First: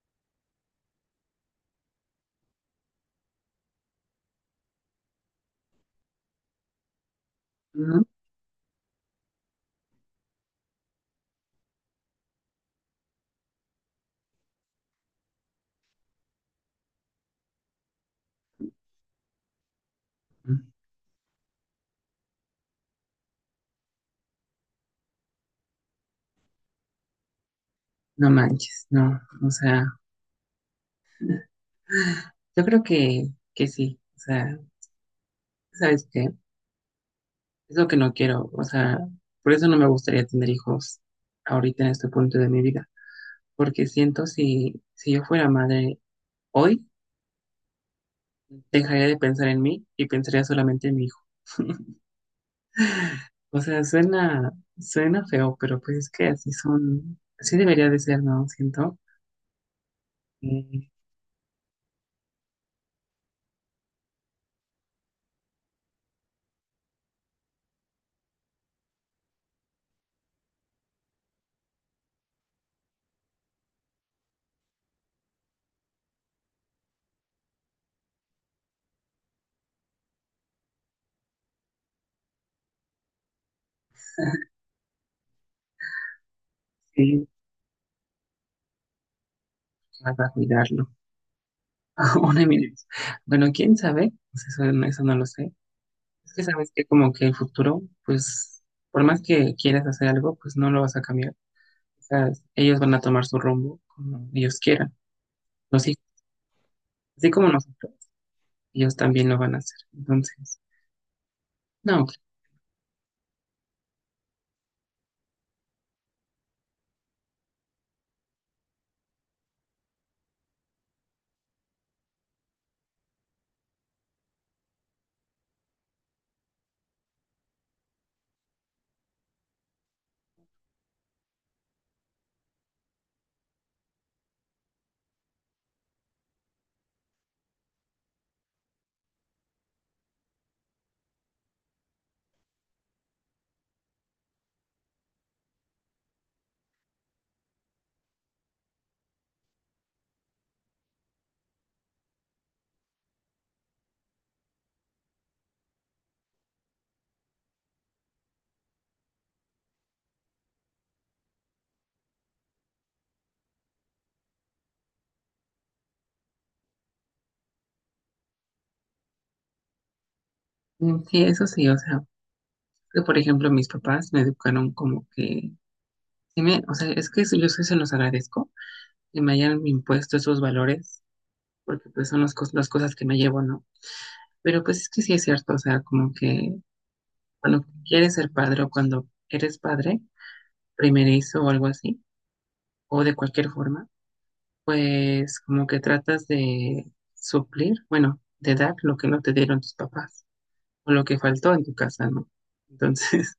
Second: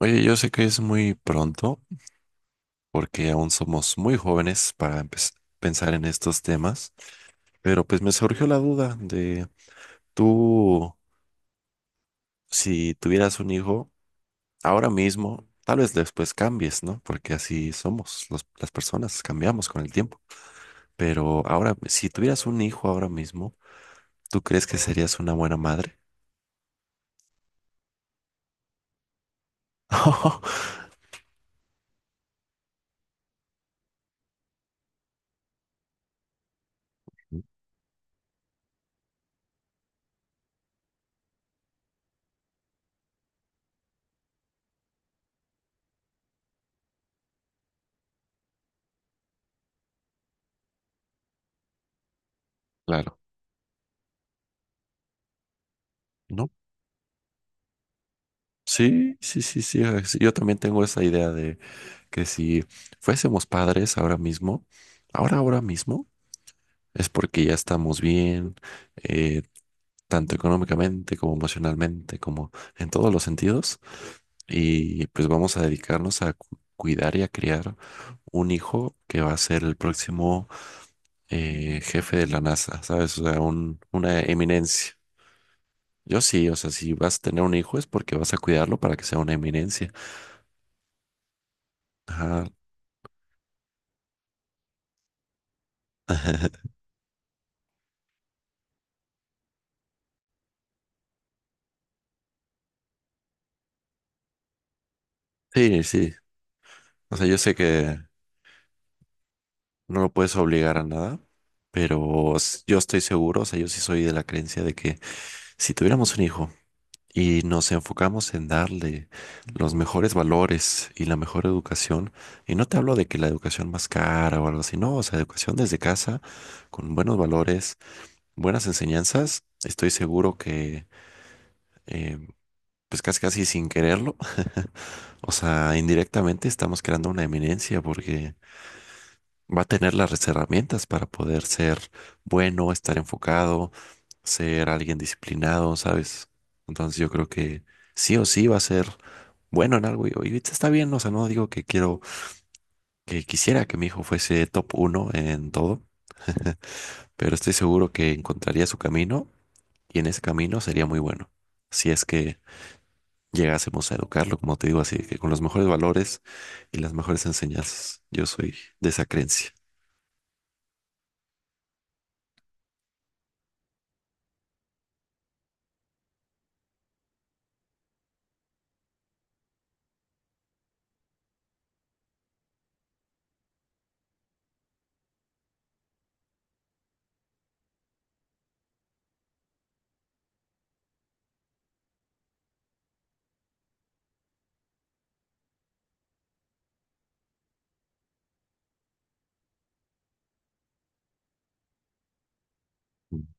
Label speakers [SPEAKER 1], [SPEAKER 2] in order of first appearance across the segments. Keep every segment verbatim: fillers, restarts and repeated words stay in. [SPEAKER 1] Oye, yo sé que es muy pronto porque aún somos muy jóvenes para empe- pensar en estos temas, pero pues
[SPEAKER 2] No,
[SPEAKER 1] me surgió la duda de tú, si tuvieras un hijo ahora mismo, tal vez después cambies, ¿no? Porque así somos los- las personas, cambiamos con el tiempo. Pero ahora, si tuvieras un hijo ahora mismo, ¿tú crees que serías una buena madre?
[SPEAKER 2] no manches, no. O sea, yo creo que, que sí. O sea, ¿sabes qué? Es lo que no quiero. O sea, por eso no me gustaría tener hijos ahorita en este punto de mi vida. Porque siento si, si yo fuera madre hoy, dejaría de pensar en mí y pensaría solamente en mi hijo.
[SPEAKER 1] Claro,
[SPEAKER 2] O sea, suena, suena feo, pero pues es que
[SPEAKER 1] ¿no?
[SPEAKER 2] así son, así debería de ser, ¿no? Siento.
[SPEAKER 1] Sí, sí, sí, sí. es- Yo también tengo
[SPEAKER 2] Y
[SPEAKER 1] esa idea de que si fuésemos padres ahora mismo, ahora, ahora mismo, es porque ya estamos bien, eh, tanto económicamente como emocionalmente, como en todos los sentidos, y pues vamos a dedicarnos a cu- cuidar y a criar un hijo que va a ser el próximo eh, jefe de la NASA, ¿sabes? O sea, un- una eminencia. Yo sí, o sea, si vas a
[SPEAKER 2] sí,
[SPEAKER 1] tener un hijo es porque vas a cuidarlo para que sea una eminencia.
[SPEAKER 2] vas a cuidarlo. Una
[SPEAKER 1] Ajá.
[SPEAKER 2] de Bueno, quién sabe. Pues eso, no- eso no lo sé. Es que sabes que como que el futuro, pues por más que quieras hacer algo, pues no lo vas a cambiar. O sea, ellos van a tomar su rumbo como ellos quieran.
[SPEAKER 1] Sí,
[SPEAKER 2] Los hijos,
[SPEAKER 1] sí. O sea,
[SPEAKER 2] así
[SPEAKER 1] yo
[SPEAKER 2] como
[SPEAKER 1] sé
[SPEAKER 2] nosotros,
[SPEAKER 1] que
[SPEAKER 2] ellos también lo van a hacer.
[SPEAKER 1] no lo puedes
[SPEAKER 2] Entonces,
[SPEAKER 1] obligar a nada,
[SPEAKER 2] no,
[SPEAKER 1] pero s- yo estoy seguro, o sea, yo sí soy de la creencia de que si tuviéramos un hijo y nos enfocamos en darle los mejores valores y la mejor educación, y no te hablo de que la educación más cara o algo así, no, o sea, educación desde casa, con buenos valores, buenas enseñanzas, estoy seguro que... eh, pues casi casi sin quererlo, o sea, indirectamente estamos creando una eminencia porque va a tener las herramientas para poder ser bueno, estar enfocado, ser alguien disciplinado, ¿sabes? Entonces yo creo que sí o sí va a ser bueno en algo y, y está bien, o sea, no digo que quiero, que quisiera que mi hijo fuese top uno en todo, pero estoy seguro que encontraría su camino y en ese camino sería muy bueno. Si es que llegásemos a educarlo, como te digo, así que con los mejores valores y las mejores enseñanzas. Yo soy de esa creencia.
[SPEAKER 2] mm, sí, eso sí. O sea, que por ejemplo mis papás me educaron como que, sí me, o sea, es que eso- yo sí se los agradezco que me hayan impuesto esos valores, porque pues son las, cos- las cosas que me llevo, ¿no? Pero pues es que sí es cierto, o sea, como que cuando quieres ser padre o cuando eres padre, primerizo o algo así, o de cualquier forma, pues como que tratas de suplir, bueno, de dar lo que no te dieron tus papás o lo que faltó en tu casa, ¿no? Entonces,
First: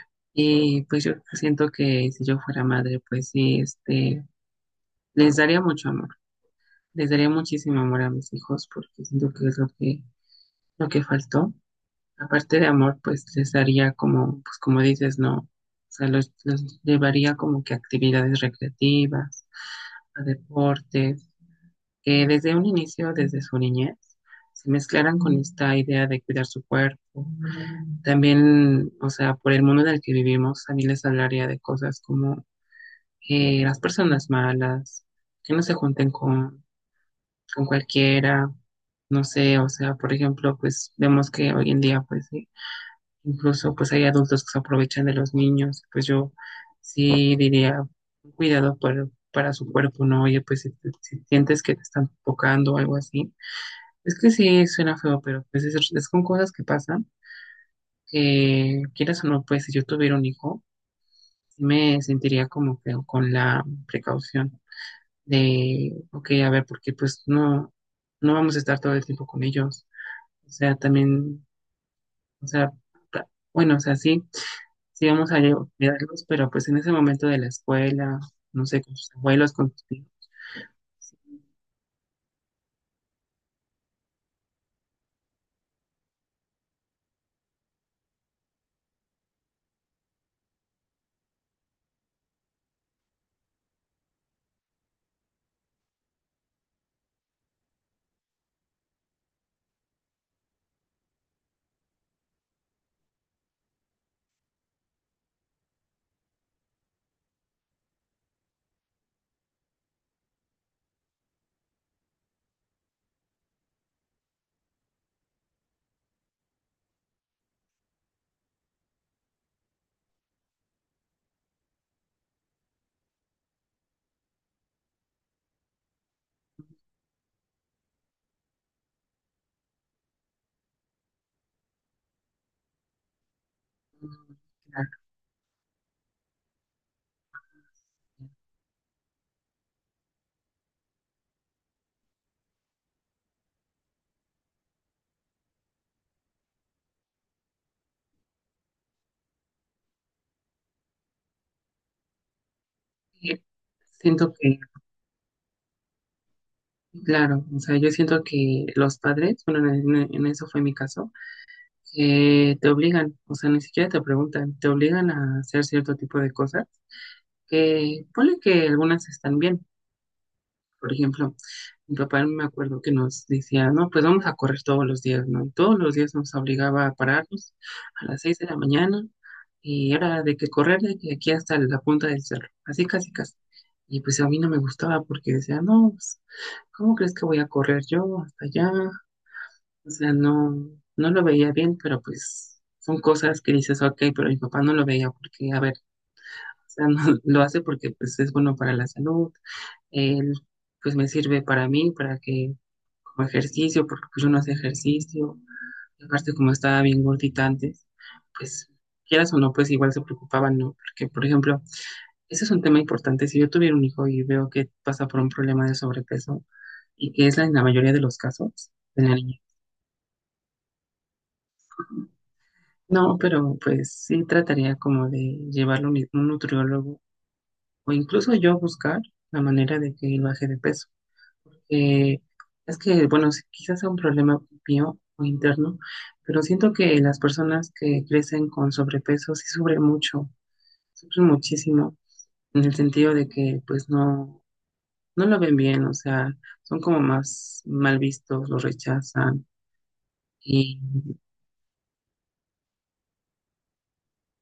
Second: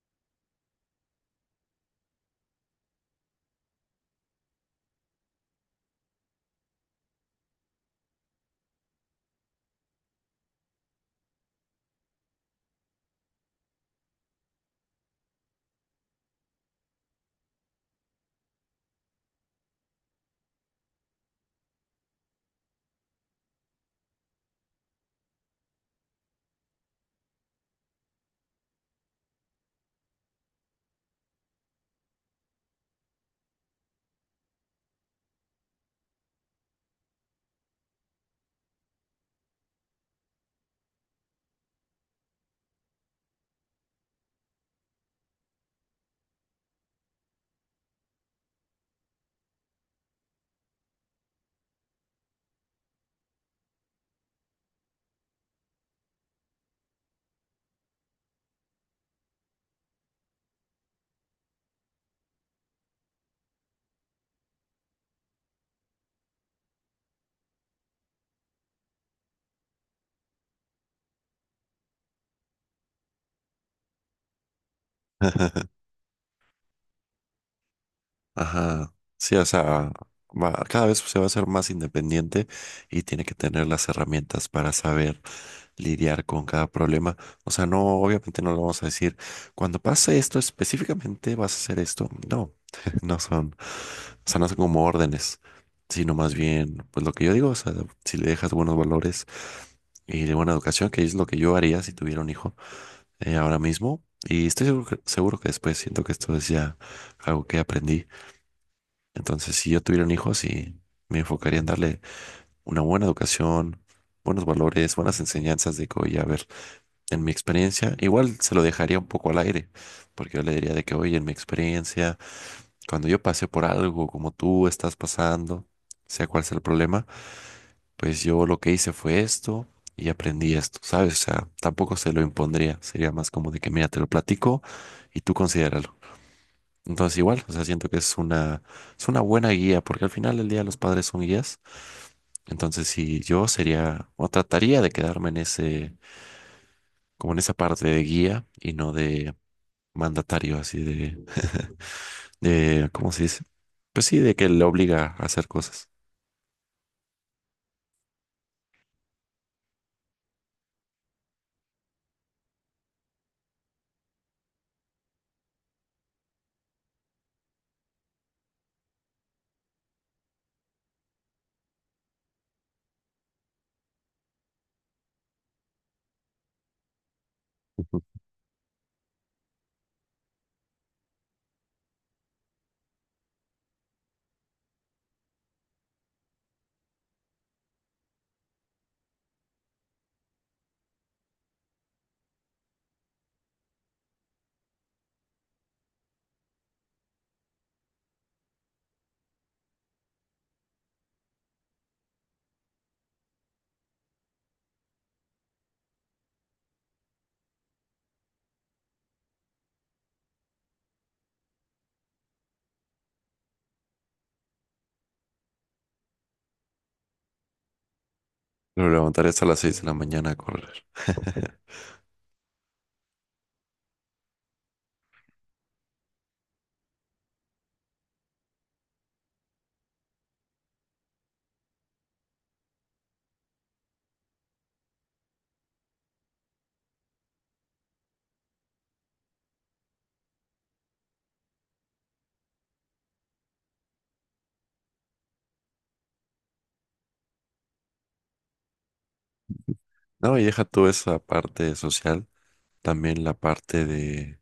[SPEAKER 2] y pues yo siento que si yo fuera madre, pues sí, este, les daría mucho amor, les daría muchísimo amor a mis hijos porque siento que es lo que, lo que faltó Aparte de amor, pues les daría como, pues como dices, no, o sea, los, los llevaría como que a actividades recreativas, a deportes, que desde un inicio, desde su niñez, se mezclaran con esta idea de cuidar su cuerpo. También, o sea, por el mundo en el que vivimos, a mí les hablaría de cosas como eh, las personas malas, que no se junten con, con cualquiera, no sé, o sea, por ejemplo, pues vemos que hoy en día, pues sí. Incluso pues hay adultos que se aprovechan de los niños, pues yo sí diría cuidado para, para su cuerpo, ¿no? Oye, pues si, te- si sientes que te están tocando o algo así, es que sí suena feo, pero pues es, es con cosas que pasan, que quieras o no. Pues si yo tuviera un hijo, sí me sentiría como que con la precaución de, ok, a ver, porque pues no, no vamos a estar todo el tiempo con ellos, o sea, también, o sea, bueno, o sea, sí sí vamos a ayudarlos, pero pues en ese momento de la escuela, no sé,
[SPEAKER 1] Ajá,
[SPEAKER 2] con sus
[SPEAKER 1] sí, o
[SPEAKER 2] abuelos, con tus
[SPEAKER 1] sea,
[SPEAKER 2] tíos,
[SPEAKER 1] va- cada vez se va a ser más independiente y tiene que tener las herramientas para saber lidiar con cada problema. O sea, no, obviamente no lo vamos a decir, cuando pase esto específicamente vas a hacer esto. No, no son, o sea, no son como órdenes, sino más bien, pues lo que yo digo, o sea, si le dejas buenos valores y de buena educación, que es lo que yo haría si tuviera un hijo, eh, ahora mismo. Y estoy seguro que, seguro que después siento que esto es ya algo que aprendí. Entonces, si yo tuviera un hijo, sí, me enfocaría en darle una buena educación, buenos valores, buenas enseñanzas de que, oye, a ver, en mi experiencia, igual se lo dejaría un poco al aire, porque yo le diría de que, oye, en mi experiencia, cuando yo pasé por algo como tú estás pasando, sea cual sea el problema, pues yo lo que hice fue esto y aprendí esto, ¿sabes? O sea, tampoco se lo impondría, sería más como de que, mira, te lo
[SPEAKER 2] mm,
[SPEAKER 1] platico
[SPEAKER 2] claro.
[SPEAKER 1] y tú considéralo. Entonces igual, o sea, siento que es una, es una buena guía, porque al final del día los padres son guías. Entonces si yo sería, o trataría de quedarme en ese, como en esa parte de guía y no de mandatario, así de, de, ¿cómo se
[SPEAKER 2] eh,
[SPEAKER 1] dice? Pues sí,
[SPEAKER 2] Siento
[SPEAKER 1] de que
[SPEAKER 2] que,
[SPEAKER 1] le obliga a hacer cosas.
[SPEAKER 2] claro, o sea, yo siento que los padres, bueno, en, en- en eso fue mi caso, que te obligan, o sea, ni siquiera te preguntan, te obligan a hacer cierto tipo de cosas, que ponle que algunas están bien. Por ejemplo, mi papá me acuerdo que nos decía, no, pues vamos a correr todos los días, ¿no? Y todos los días nos obligaba a pararnos
[SPEAKER 1] Ujú.
[SPEAKER 2] a las seis de la mañana, y era de que correr de que aquí hasta la punta del cerro, así casi casi. Y pues a mí no me gustaba porque decía, no, pues, ¿cómo crees que voy a correr yo hasta allá? O sea, no, no lo veía bien, pero pues son cosas que dices, ok. Pero mi papá no lo veía porque, a ver, o sea, no, lo hace porque pues, es bueno para la salud, él, pues me sirve para mí, para que como ejercicio, porque pues, yo no hacía ejercicio, y aparte como estaba bien gordita antes, pues quieras o no, pues igual se preocupaban, ¿no? Porque, por ejemplo, ese es un tema importante. Si yo tuviera un hijo y veo que pasa por un problema de sobrepeso, y que es la- en la mayoría de los casos
[SPEAKER 1] Lo
[SPEAKER 2] de la
[SPEAKER 1] levantaré
[SPEAKER 2] niña,
[SPEAKER 1] hasta las seis de la mañana a correr.
[SPEAKER 2] no, pero pues sí trataría como de llevarlo a un un nutriólogo, o incluso yo buscar la manera de que él baje de peso. Eh, es que, bueno, sí, quizás sea un problema mío o interno, pero siento que las personas que crecen con sobrepeso sí sufren mucho, sufren muchísimo, en el sentido de que pues no, no lo ven bien, o sea, son como más mal vistos, lo rechazan
[SPEAKER 1] No, y deja
[SPEAKER 2] y
[SPEAKER 1] tú esa parte social, también la parte de,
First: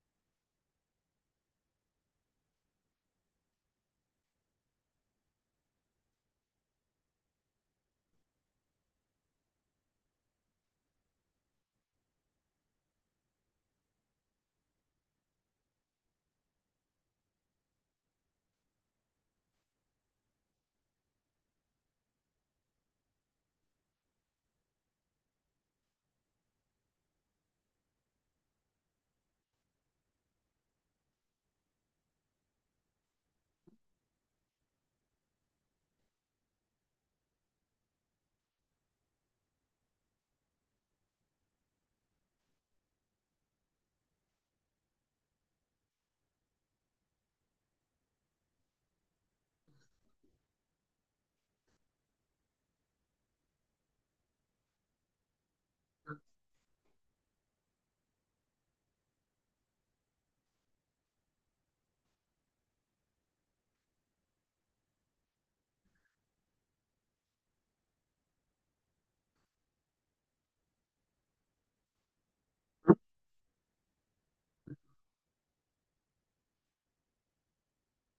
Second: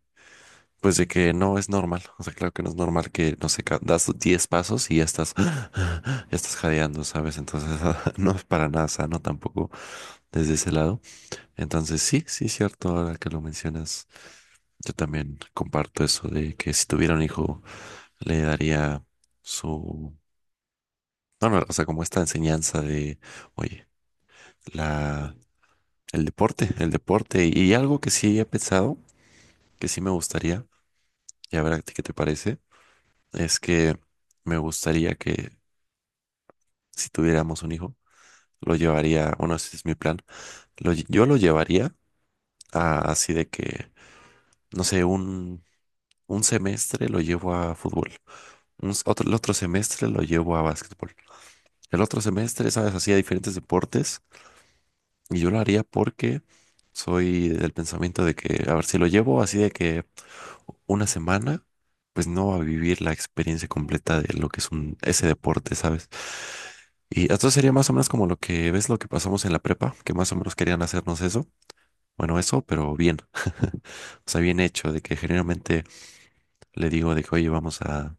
[SPEAKER 1] pues de que no es normal, o sea, claro que no es normal que, no sé, ca- das diez pasos y ya estás, ya estás jadeando, ¿sabes? Entonces, no es para nada sano tampoco desde ese lado. Entonces, sí, sí, cierto, ahora que lo mencionas, yo también comparto eso de que si tuviera un hijo, le daría su, no, no, o sea, como esta enseñanza de, oye, la, el deporte, el deporte y, y algo que sí he pensado, que sí me gustaría, y a ver a ti qué te parece, es que me gustaría que si tuviéramos un hijo, lo llevaría, bueno, ese es mi plan, lo lle- yo lo llevaría a, así de que, no sé, un, un semestre lo llevo a fútbol, un s- otro, el otro semestre lo llevo a básquetbol, el otro semestre, sabes, así a diferentes deportes, y yo lo haría porque soy del pensamiento de que, a ver, si lo llevo así de que una semana, pues no va a vivir la experiencia completa de lo que es un, ese deporte, ¿sabes? Y entonces sería más o menos como lo que ves, lo que pasamos en la prepa, que más o menos querían hacernos eso. Bueno, eso, pero bien. O sea, bien hecho, de que generalmente le digo de que, oye, vamos a,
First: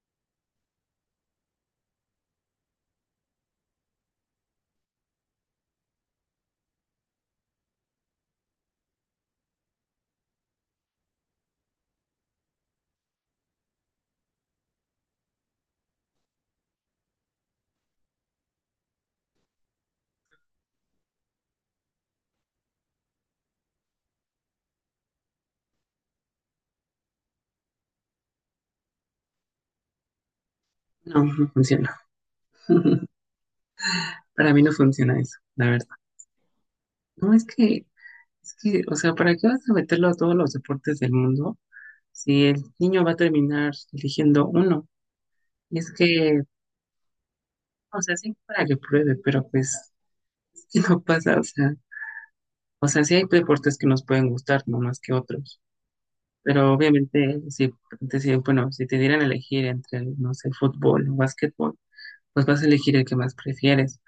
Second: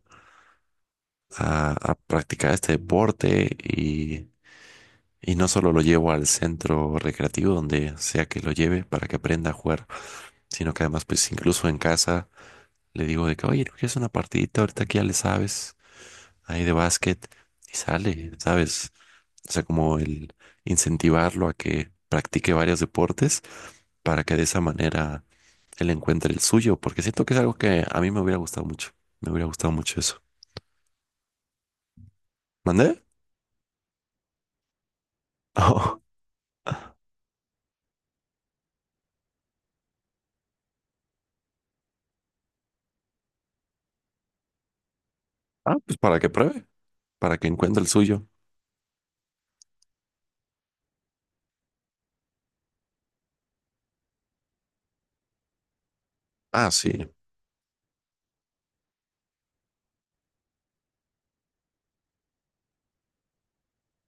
[SPEAKER 1] a- a practicar este deporte, y, y no solo lo llevo al centro recreativo donde sea que lo lleve para que aprenda a jugar, sino que además, pues incluso en casa le digo de que, oye, ¿no quieres una partidita? Ahorita que ya le sabes ahí de básquet y sale, ¿sabes? O sea, como el incentivarlo a que practique varios deportes para que de esa manera él encuentre el suyo, porque siento que es algo que a mí me hubiera gustado mucho. Me hubiera gustado mucho eso.
[SPEAKER 2] no, no funciona.
[SPEAKER 1] ¿Mandé?
[SPEAKER 2] Para mí no funciona eso, la verdad. No, es que, es que, o sea, ¿para qué vas a meterlo a todos los deportes del mundo? Si el niño va a terminar eligiendo uno.
[SPEAKER 1] Ah,
[SPEAKER 2] Y es
[SPEAKER 1] pues para que
[SPEAKER 2] que,
[SPEAKER 1] pruebe, para que encuentre el
[SPEAKER 2] o sea,
[SPEAKER 1] suyo.
[SPEAKER 2] sí, para que pruebe, pero pues que no pasa, o sea, o sea, sí hay deportes que nos pueden gustar, no más que otros.
[SPEAKER 1] Ah,
[SPEAKER 2] Pero
[SPEAKER 1] sí.
[SPEAKER 2] obviamente, si, si- bueno, si te dieran a elegir entre, no sé, fútbol o básquetbol, pues vas a elegir el que más prefieres.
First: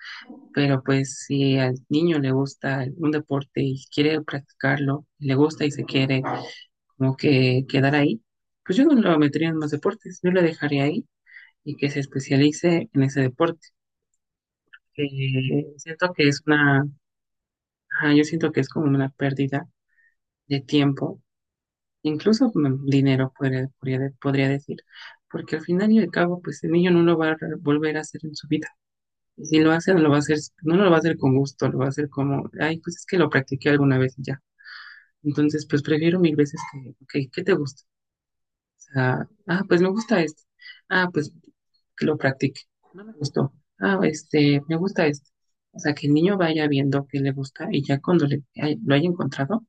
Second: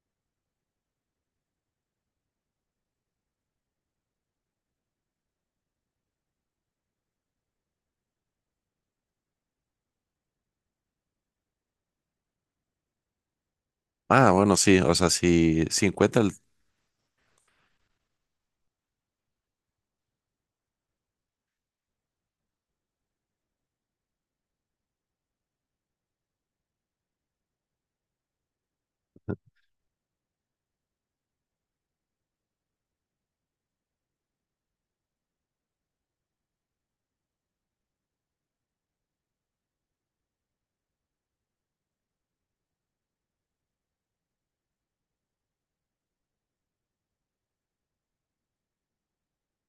[SPEAKER 2] Pero pues si al niño le gusta un deporte y quiere practicarlo, le gusta y se quiere como que quedar ahí, pues yo no lo metería en más deportes, yo lo dejaría ahí y que se especialice en ese deporte.
[SPEAKER 1] Ah, bueno, sí, o sea, si,
[SPEAKER 2] Eh,
[SPEAKER 1] si
[SPEAKER 2] siento
[SPEAKER 1] encuentra
[SPEAKER 2] que
[SPEAKER 1] el.
[SPEAKER 2] es una, ajá, yo siento que es como una pérdida de tiempo, incluso mm, dinero, podría, podría, podría decir, porque al final y al cabo, pues el niño no lo va a re- volver a hacer en su vida. Y si lo hace, no lo va a hacer, no lo va a hacer, con gusto, lo va a hacer como, ay, pues es que lo practiqué alguna vez y ya. Entonces, pues prefiero mil veces que, ok, ¿qué te gusta? Sea, ah, pues me gusta esto. Ah, pues que lo practique. No me gustó. Ah, este, me gusta esto. O sea, que el niño vaya viendo qué le gusta y ya cuando le, ay- lo haya encontrado,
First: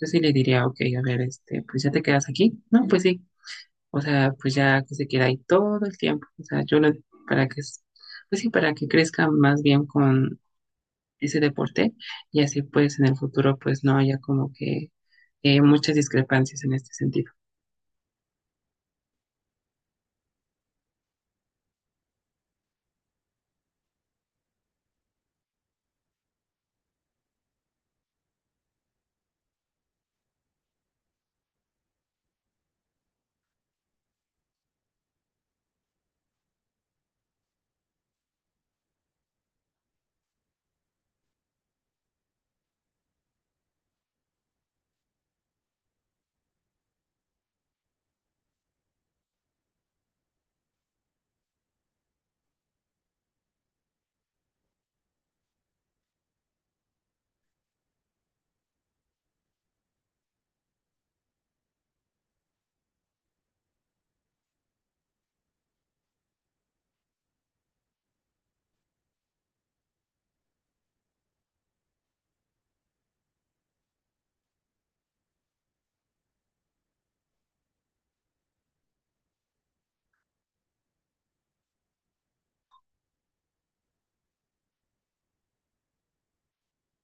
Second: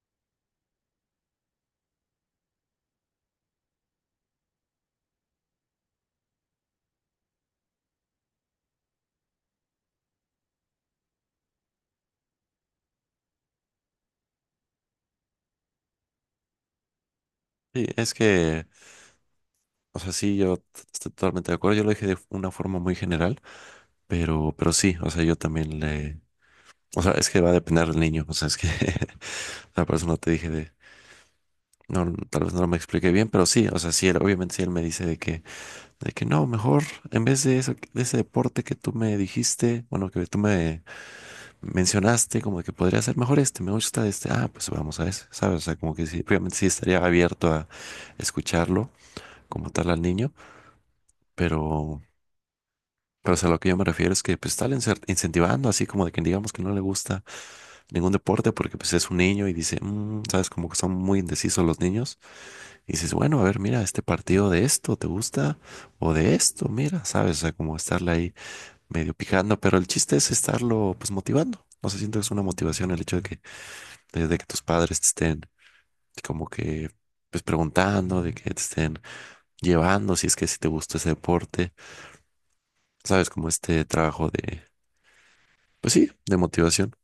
[SPEAKER 2] yo sí le diría, ok, a ver, este, pues ya te quedas aquí. No, pues sí. O sea, pues ya que se queda ahí todo el tiempo. O sea, yo lo, para que, s- pues sí, para que crezca más bien con ese deporte, y así pues en el futuro pues no haya como que eh, muchas discrepancias en este sentido.
[SPEAKER 1] Sí, es que, o sea, sí, yo t- estoy totalmente de acuerdo. Yo lo dije de una forma muy general, pero, pero sí, o sea, yo también le, o sea, es que va a depender del niño. O sea, es que la persona te dije de. No, tal vez no me expliqué bien, pero sí, o sea, sí, él, obviamente sí él me dice de que, de que, no, mejor en vez de eso, de ese deporte que tú me dijiste, bueno, que tú me mencionaste, como que podría ser mejor este, me gusta este, ah, pues vamos a ese, ¿sabes? O sea, como que sí, obviamente sí estaría abierto a escucharlo como tal al niño, pero, pero o sea, lo que yo me refiero es que pues tal incentivando, así como de que digamos que no le gusta ningún deporte porque pues es un niño y dice, "Mm", sabes, como que son muy indecisos los niños. Y dices, bueno, a ver, mira, este partido de esto, ¿te gusta? O de esto, mira, sabes, o sea, como estarle ahí medio picando, pero el chiste es estarlo pues motivando. No sé, siento que es una motivación el hecho de que desde que tus padres te estén como que pues preguntando, de que te estén llevando, si es que si te gusta ese deporte, sabes, como este trabajo de, pues sí, de motivación.